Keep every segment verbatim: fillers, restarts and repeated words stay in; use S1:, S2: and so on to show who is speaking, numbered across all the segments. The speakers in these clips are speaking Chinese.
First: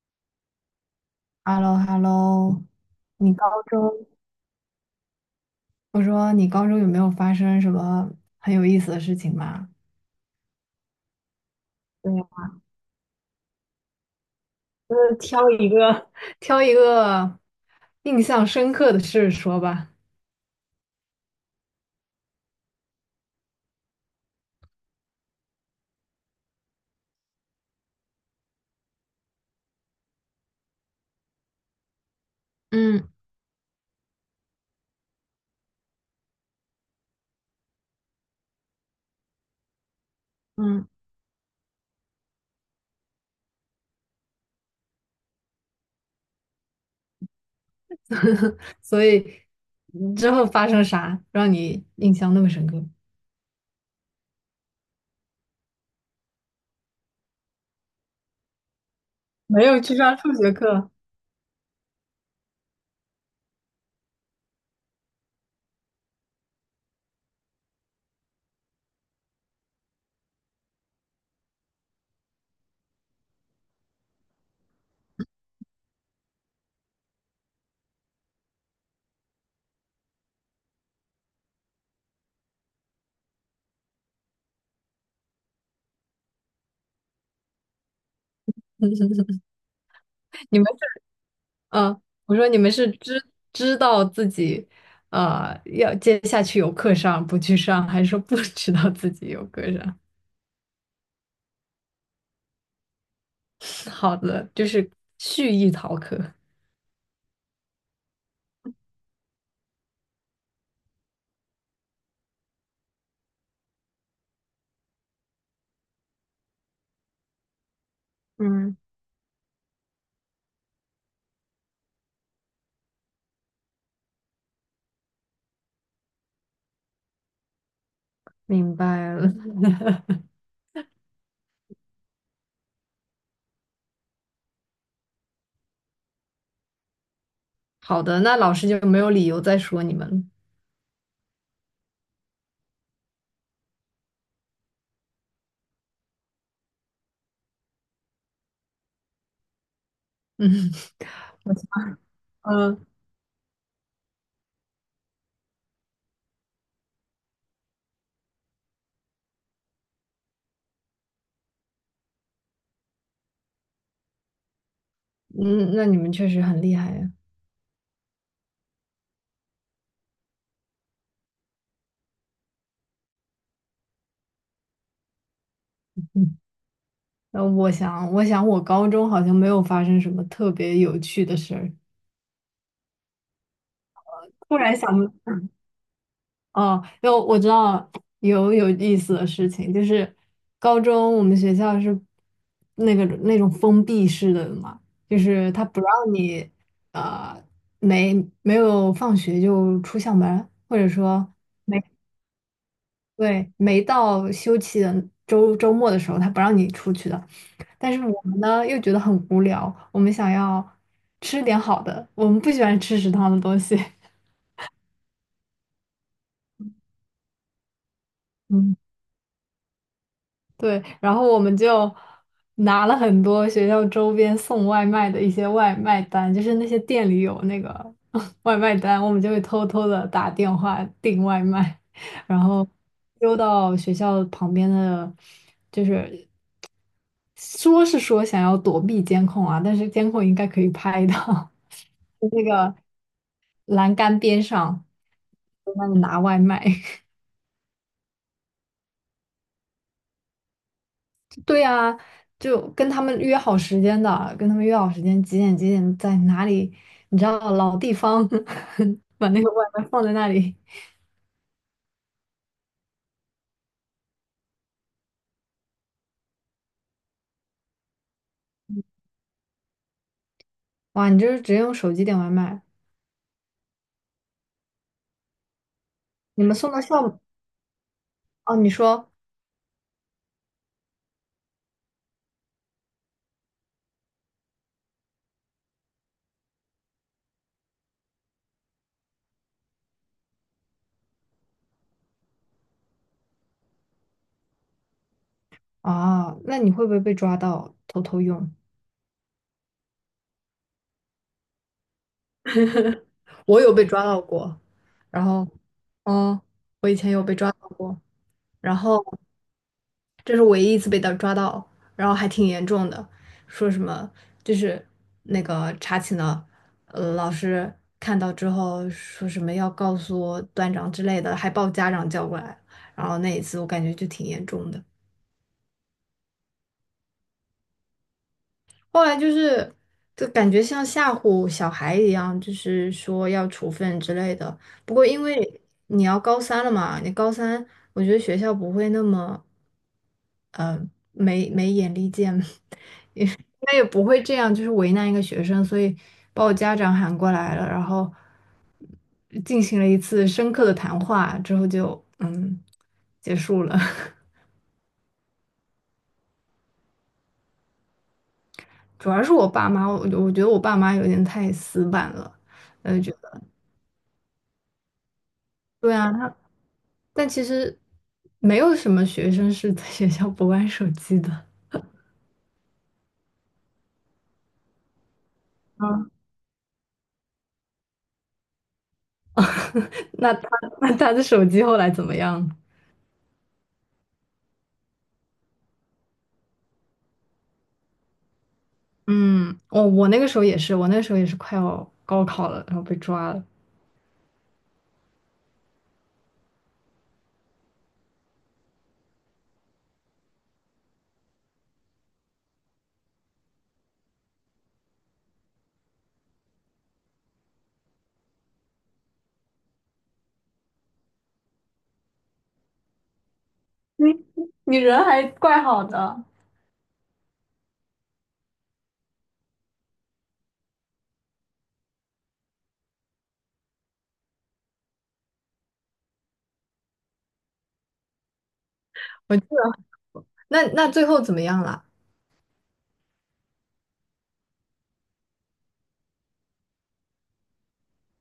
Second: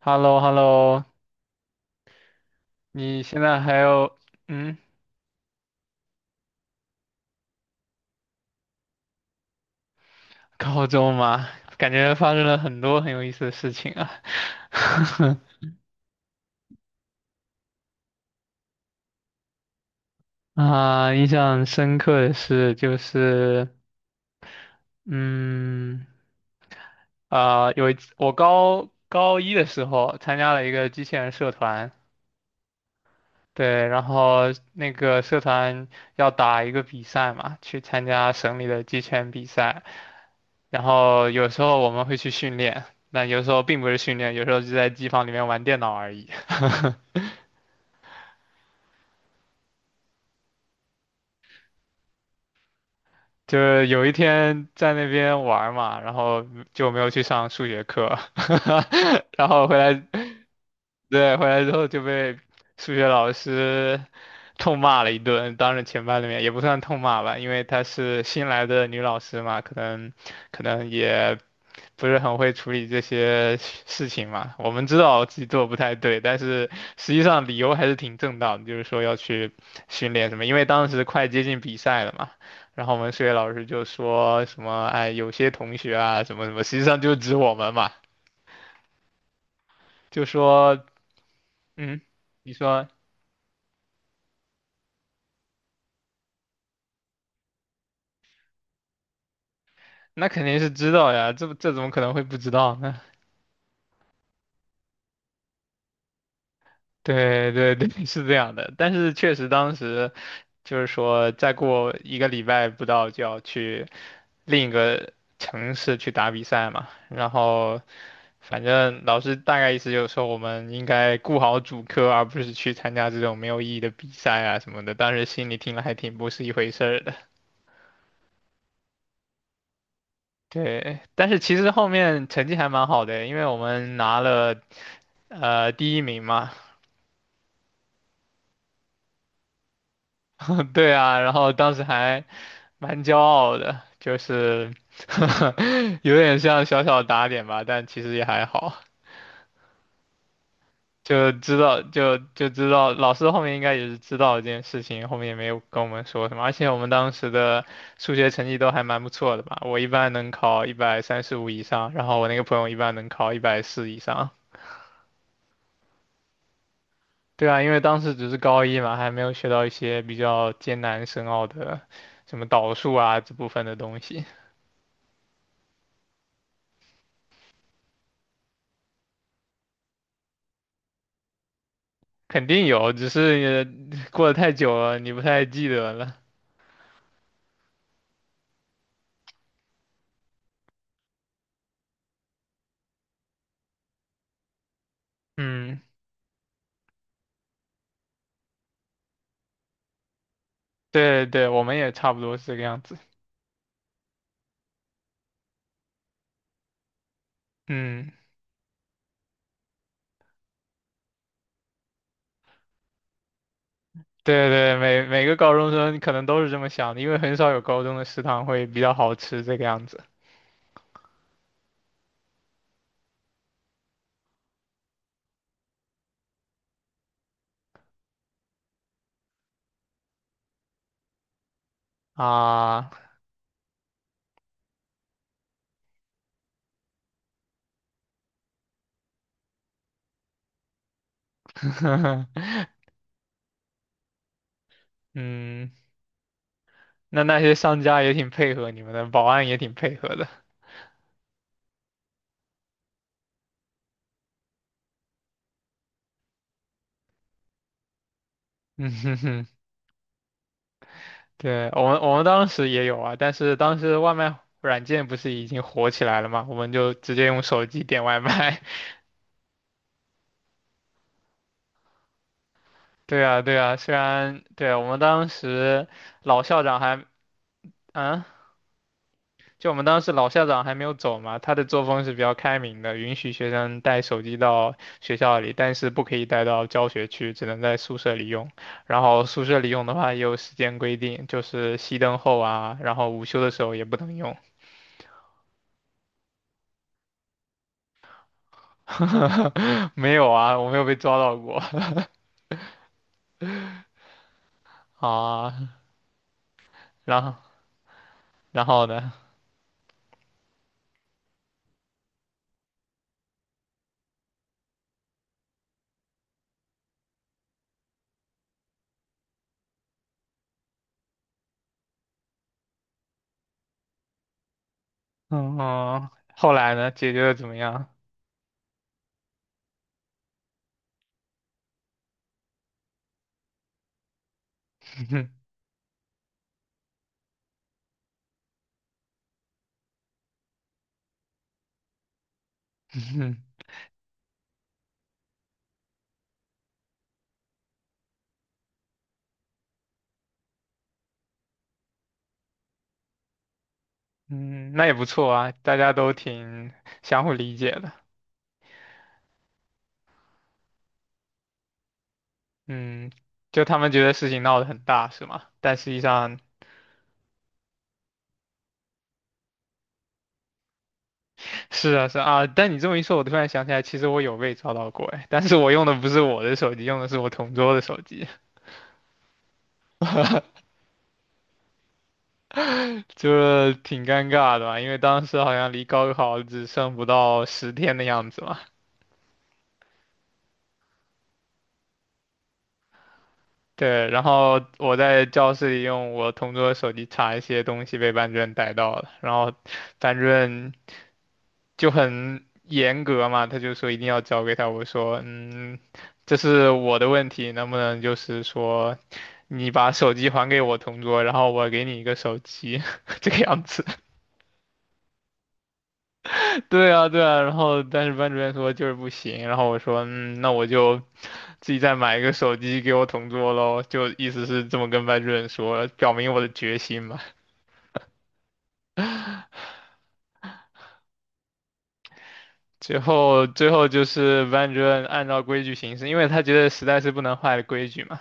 S1: h e l l o h e l l o
S2: h e l l o h e l l o
S1: 你
S2: 你
S1: 现
S2: 高
S1: 在还
S2: 中，
S1: 有嗯
S2: 我说你高中有没有发生什么很有意思的事情吗？
S1: 高中吗？感
S2: 对
S1: 觉
S2: 呀，
S1: 发生了很多很有意思的事情啊。
S2: 就是 挑一个，挑一个印象深刻的事说吧。
S1: 啊，印象深刻的是就是嗯啊、有一次我高高一的时候参加了一个机器人社团。
S2: 嗯
S1: 对，然后那个社团要打一个比赛嘛，去参加省里的机器人比赛。然
S2: 嗯，
S1: 后有时候我们会去训练，那有时候并不是训练，有时候就在机房里面玩电脑而已。
S2: 所以之后发生啥让你印象那么深刻？
S1: 就是有一天在那边玩儿嘛，然后就没有去上数学课。然
S2: 没
S1: 后回
S2: 有去
S1: 来，
S2: 上数学课。
S1: 对，回来之后就被数学老师痛骂了一顿，当着全班的面也不算痛骂吧，因为她是新来的女老师嘛，可能可能也不是很会处理这些事情嘛。我们知道自己做得不太对，但是实际上理由还是挺正当的，就是说要去训练什么，因为当时快接近比赛了嘛。然后我们数学老师就说什么，哎，有些同学啊，什么什么，实际上就指我们嘛，就
S2: 你们，
S1: 说，嗯，
S2: 啊，我说
S1: 你
S2: 你们
S1: 说。
S2: 是知知道自己，呃，要接下去有课上不去上，还是说不知道自己有课上？
S1: 那肯定是知道呀，这这怎么可能会不知道呢？
S2: 好的，就是蓄意逃课。
S1: 对对对，是这样的。但是确实当时就是说，再过一个礼拜不到就要去另一个城市去打比赛嘛。然后，反
S2: 嗯，
S1: 正老师大概意思就是说，我们应该顾好主科，而不是去参加这种没有意义的比赛啊什么的。当时心里听了还挺不是一回事儿的。
S2: 明白了。
S1: 对，但是其实后面成绩还蛮好的，因为我们拿了呃第一名嘛。
S2: 好的，那老师就没有理由再说你们了。
S1: 对啊，然后当时还蛮骄傲的，就是 有点像小小打点吧，但其实也还好，
S2: 嗯，
S1: 就
S2: 我
S1: 知
S2: 想。
S1: 道就就知
S2: 嗯
S1: 道老师后面应该也是知道这件事情，后面也没有跟我们说什么，而且我们当时的数学成绩都还蛮不错的吧，我一般能考一百三十五以上，然后我那个朋友一般能考一百四以上。
S2: 嗯，那你们确实很厉害呀。
S1: 对啊，因为当时只是高一嘛，还没有学到一些比较艰难深奥的什么导数啊这部分的东西。
S2: 嗯，那我想，我想我高中好像没有发生什么特别有趣的事儿。
S1: 肯定有，只是你过得太
S2: 突然
S1: 久
S2: 想，
S1: 了，你不太记得了。
S2: 哦，有，我知道有有意思的事情，就是高中我们学校是那个那种封闭式的嘛，就是他
S1: 嗯，
S2: 不让你，呃没没有放学就出校门，或者
S1: 对
S2: 说，
S1: 对，我们
S2: 没
S1: 也差不多是这个样子。
S2: 对没到休息的周周末的时候，他不让你出去的。但是
S1: 嗯，
S2: 我们呢又觉得很无聊，我们想要吃点好的，我们不喜欢吃食堂的东西。
S1: 对对，每每个高中生可能都是这么想的，因为很少有高中的食堂会
S2: 嗯。
S1: 比较好吃这个样子
S2: 对，然后我们就拿了很多学校周边送外卖的一些外卖单，就是那些店里有那个 外卖单，我们就会偷偷的打电话订外卖，然后
S1: 啊。
S2: 溜到学校旁边的，就是说是说想要躲避监控啊，但是监控应该可以拍到 那 个栏杆边上，
S1: 嗯，
S2: 在那里拿外卖。
S1: 那那些商家也挺配合你们的，保安也挺配合的。
S2: 对呀，就跟他们约好时间的，跟他们约好时间几点几点在哪里，你知道老地方
S1: 嗯哼
S2: 把那
S1: 哼，
S2: 个外卖放在那里。
S1: 对，我们我们当时也有啊，但是当时外卖软件不是已经火起来了嘛，我们就直接用手机点外卖。
S2: 哇，你就是直接用手机点外卖？
S1: 对啊，对啊，虽然对啊，我们当时老
S2: 你们
S1: 校
S2: 送
S1: 长
S2: 到
S1: 还，
S2: 校。
S1: 嗯，
S2: 哦？你说，
S1: 就我们当时老校长还没有走嘛，他的作风是比较开明的，允许学生带手机到学校里，但是不可以带到教学区，只能在宿舍里用。然后宿舍里用的话也有时间规定，就是熄灯后啊，然后午休的时候也不能用。
S2: 啊，那你会不会被抓到偷偷用？
S1: 没有啊，我没有被抓到过
S2: 我有被抓到过，然后，
S1: 啊。
S2: 嗯，我以前
S1: 然
S2: 有
S1: 后，
S2: 被抓到过，
S1: 然
S2: 然
S1: 后
S2: 后，
S1: 呢？
S2: 这是唯一一次被他抓到，然后还挺严重的，说什么，就是那个查寝的，呃，老师看到之后说什么要告诉段长之类的，还把我家长叫过来，然后那一次我感觉就挺严重的。
S1: 嗯，后来呢？解决的怎么样？
S2: 后来就是，就感觉像吓唬小孩一样，就是说要处分之类的。不过因 为你要高三了嘛，你高三我觉得学校不会那么，呃没没眼力见。他也不会这样，就是为难一个学生，所以把我家长喊过来了，然后进行了一次深刻的谈话，之后就嗯结束了。
S1: 嗯，那也不错啊，大家都挺相互理解的。
S2: 主要是我爸妈，我我觉得我爸妈有点太死板了，呃，
S1: 嗯，
S2: 觉得，
S1: 就他们觉得事情闹得很大，是吗？但实
S2: 对
S1: 际
S2: 啊，他，
S1: 上
S2: 但其实没有什么学生是在学校不玩手机的。
S1: 是啊是啊。啊但你这么一说，我突然想起来，其实我有被抓到过，哎，但是我用的不
S2: 嗯，
S1: 是我的手机，用的是我同桌的手机，
S2: 那他，那他的手机后来怎么样？
S1: 就挺尴尬的吧？因为当时好像离高考只剩不到十天的样子嘛。
S2: 嗯，我我那个时候也是，我那个时候也是快要高考了，然后被抓了。
S1: 对，然后我在教室里用我同桌的手机查一些东西，被班主任逮到了，然后班主任就很严格嘛，他就说一定要交给他。我说，嗯，这是我的问题，能不能就是说，你把手机还给我同桌，然后我给你一个手机，这个样子。
S2: 你，你人还怪好的，
S1: 对啊，对啊。然后但是班主任说就是不行，然后我说，嗯，那我就自己再买一个手机给我同桌喽，就意思是这么跟班主任说，表明我的决心嘛。
S2: 我记得，那那最后怎么样了？
S1: 最后，最后就是班主任按照规矩行事，因为他觉得实在是不能坏了规矩嘛。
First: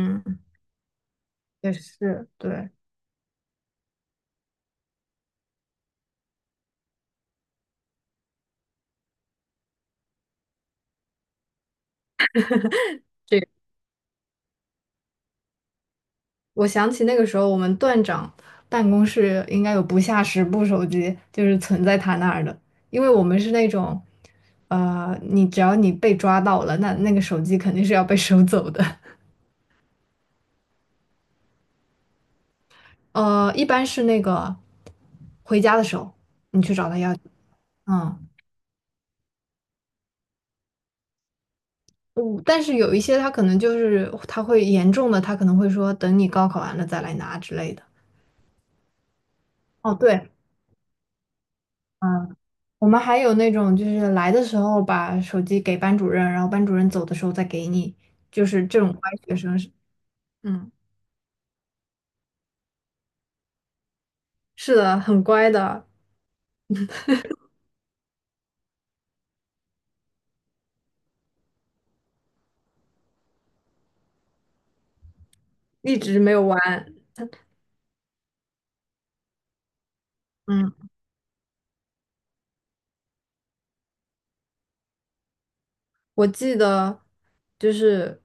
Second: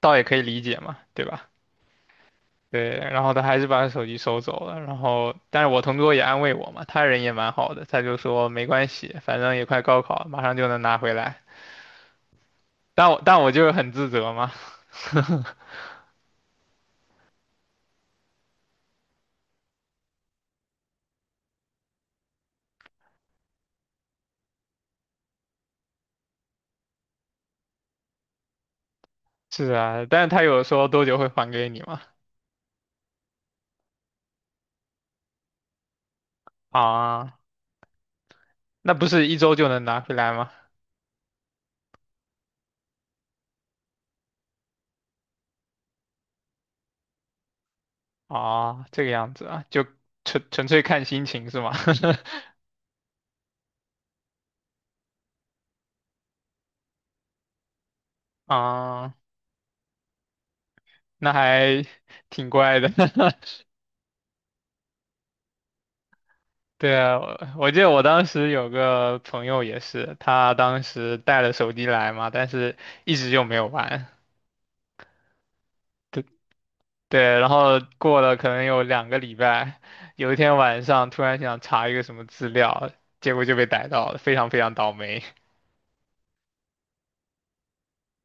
S1: 倒也可以理解嘛，对吧？
S2: 也是，对，
S1: 对，然后他还是把手机收走了，然后但是我同桌也安慰我嘛，他人也蛮好的，他就说没关系，反正也快高考了马上就能拿回来。但我但
S2: 这，
S1: 我就是很自责嘛。
S2: 我想起那个时候我们段长办公室应该有不下十部手机，就是存在他那儿的，因为我们是那种，呃，你只要你被抓到了，那那个手机肯定是要被收走的。
S1: 是啊，但是他有说多久会还给你嘛？
S2: 呃，一般是那个回家的时候你去找他要，
S1: 啊，
S2: 嗯。
S1: 那不是一周就能拿回来吗？
S2: 嗯，但是有一些他可能就是他会严重的，他可能会说等你高考完了再来拿之类的。
S1: 啊，这个样子啊，就
S2: 哦，对，
S1: 纯纯粹看心情是吗？
S2: 嗯，我们还有那种就是来的时候把手机给班主任，然后班主任走的时候再给你，就 是这种乖
S1: 啊，
S2: 学生，是，嗯，
S1: 那还挺怪的。
S2: 是的，很乖的，
S1: 对啊，我我记得我当时有个朋友也是，他当时带了手机来嘛，但是一直就没有玩。
S2: 一直
S1: 对
S2: 没有玩。
S1: 对，然后过了可能有两个礼拜，有一天
S2: 嗯，
S1: 晚上突然想查一个什么资料，结果就被逮到了，非常非常倒霉。
S2: 我记得，就是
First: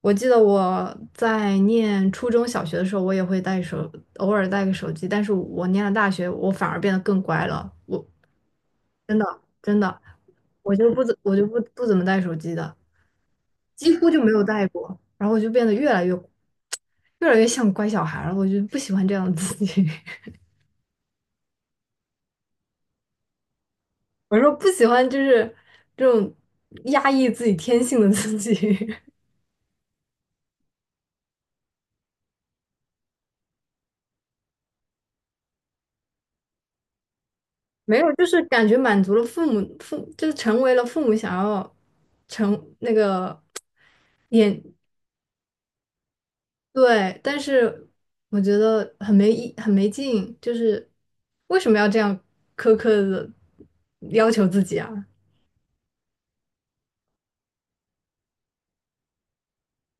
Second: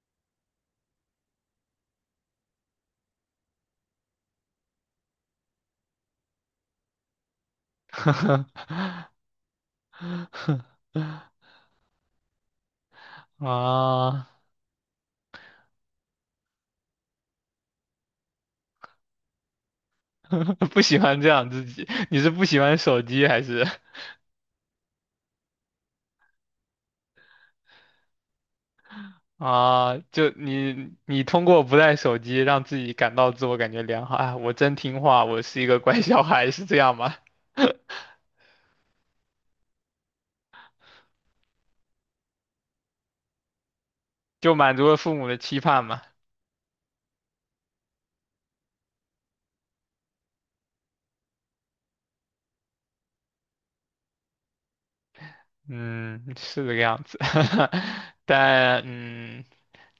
S2: 我记得我在念初中小学的时候，我也会带手，偶尔带个手机。但是我念了大学，我反而变得更乖了。我 真的真的，我就不怎我就不不怎么带手机的，几乎就
S1: 啊，
S2: 没有带过，然后我就变得越来越越来越像乖小孩了，我就不喜欢这样的自己，
S1: 不喜欢这样自己，你是不喜欢手机还是？
S2: 我说不喜欢就是这种压抑自己天性的自己，
S1: 啊，就你你通过不带手机让自己感到自我感觉良好，啊，我真听话，我是一个乖小孩，是这样吗？
S2: 没有，就是感觉满足了父母父就是成为了父母想要成那个
S1: 就
S2: 眼，
S1: 满足了父母的期盼嘛。
S2: 对，但是我觉得很没意，很没劲，就是为什么要这样苛刻的要求自己啊？
S1: 嗯，是这个样子。但嗯，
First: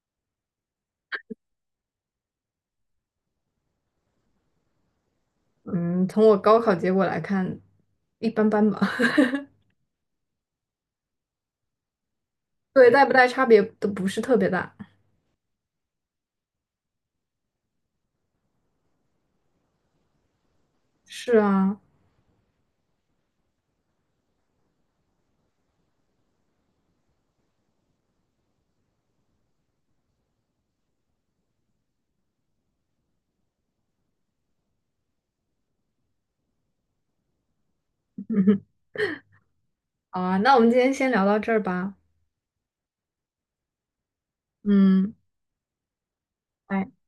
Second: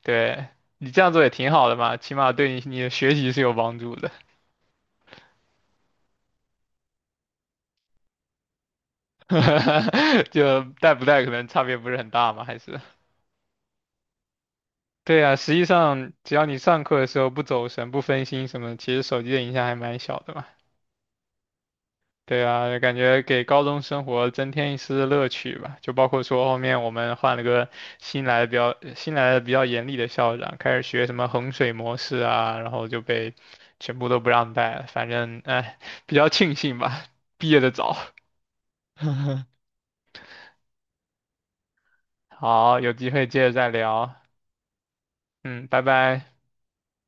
S1: 对你这样做也挺好的嘛，起码对你你的学习是有帮助的。
S2: 嗯，从我高考结果来看，一般般吧。
S1: 就带不带可能差别不是很大嘛，还是。
S2: 对，带不带差别都不是特别大。
S1: 对啊，实际上只要你上课的时候不走神、不分心什么的其实手机的影响还蛮小的嘛。
S2: 是啊，
S1: 对啊，感觉给高中生活增添一丝乐趣吧。就包括说后面我们换了个新来的比较新来的比较严厉的校长，开始学什么衡水模式啊，然后就被全部都不让带了。反正哎，比较庆幸吧，毕业的早。
S2: 好啊，那我们今天先聊到这儿吧。
S1: 好，有机会接着再聊。
S2: 嗯。
S1: 嗯，拜拜。
S2: 拜。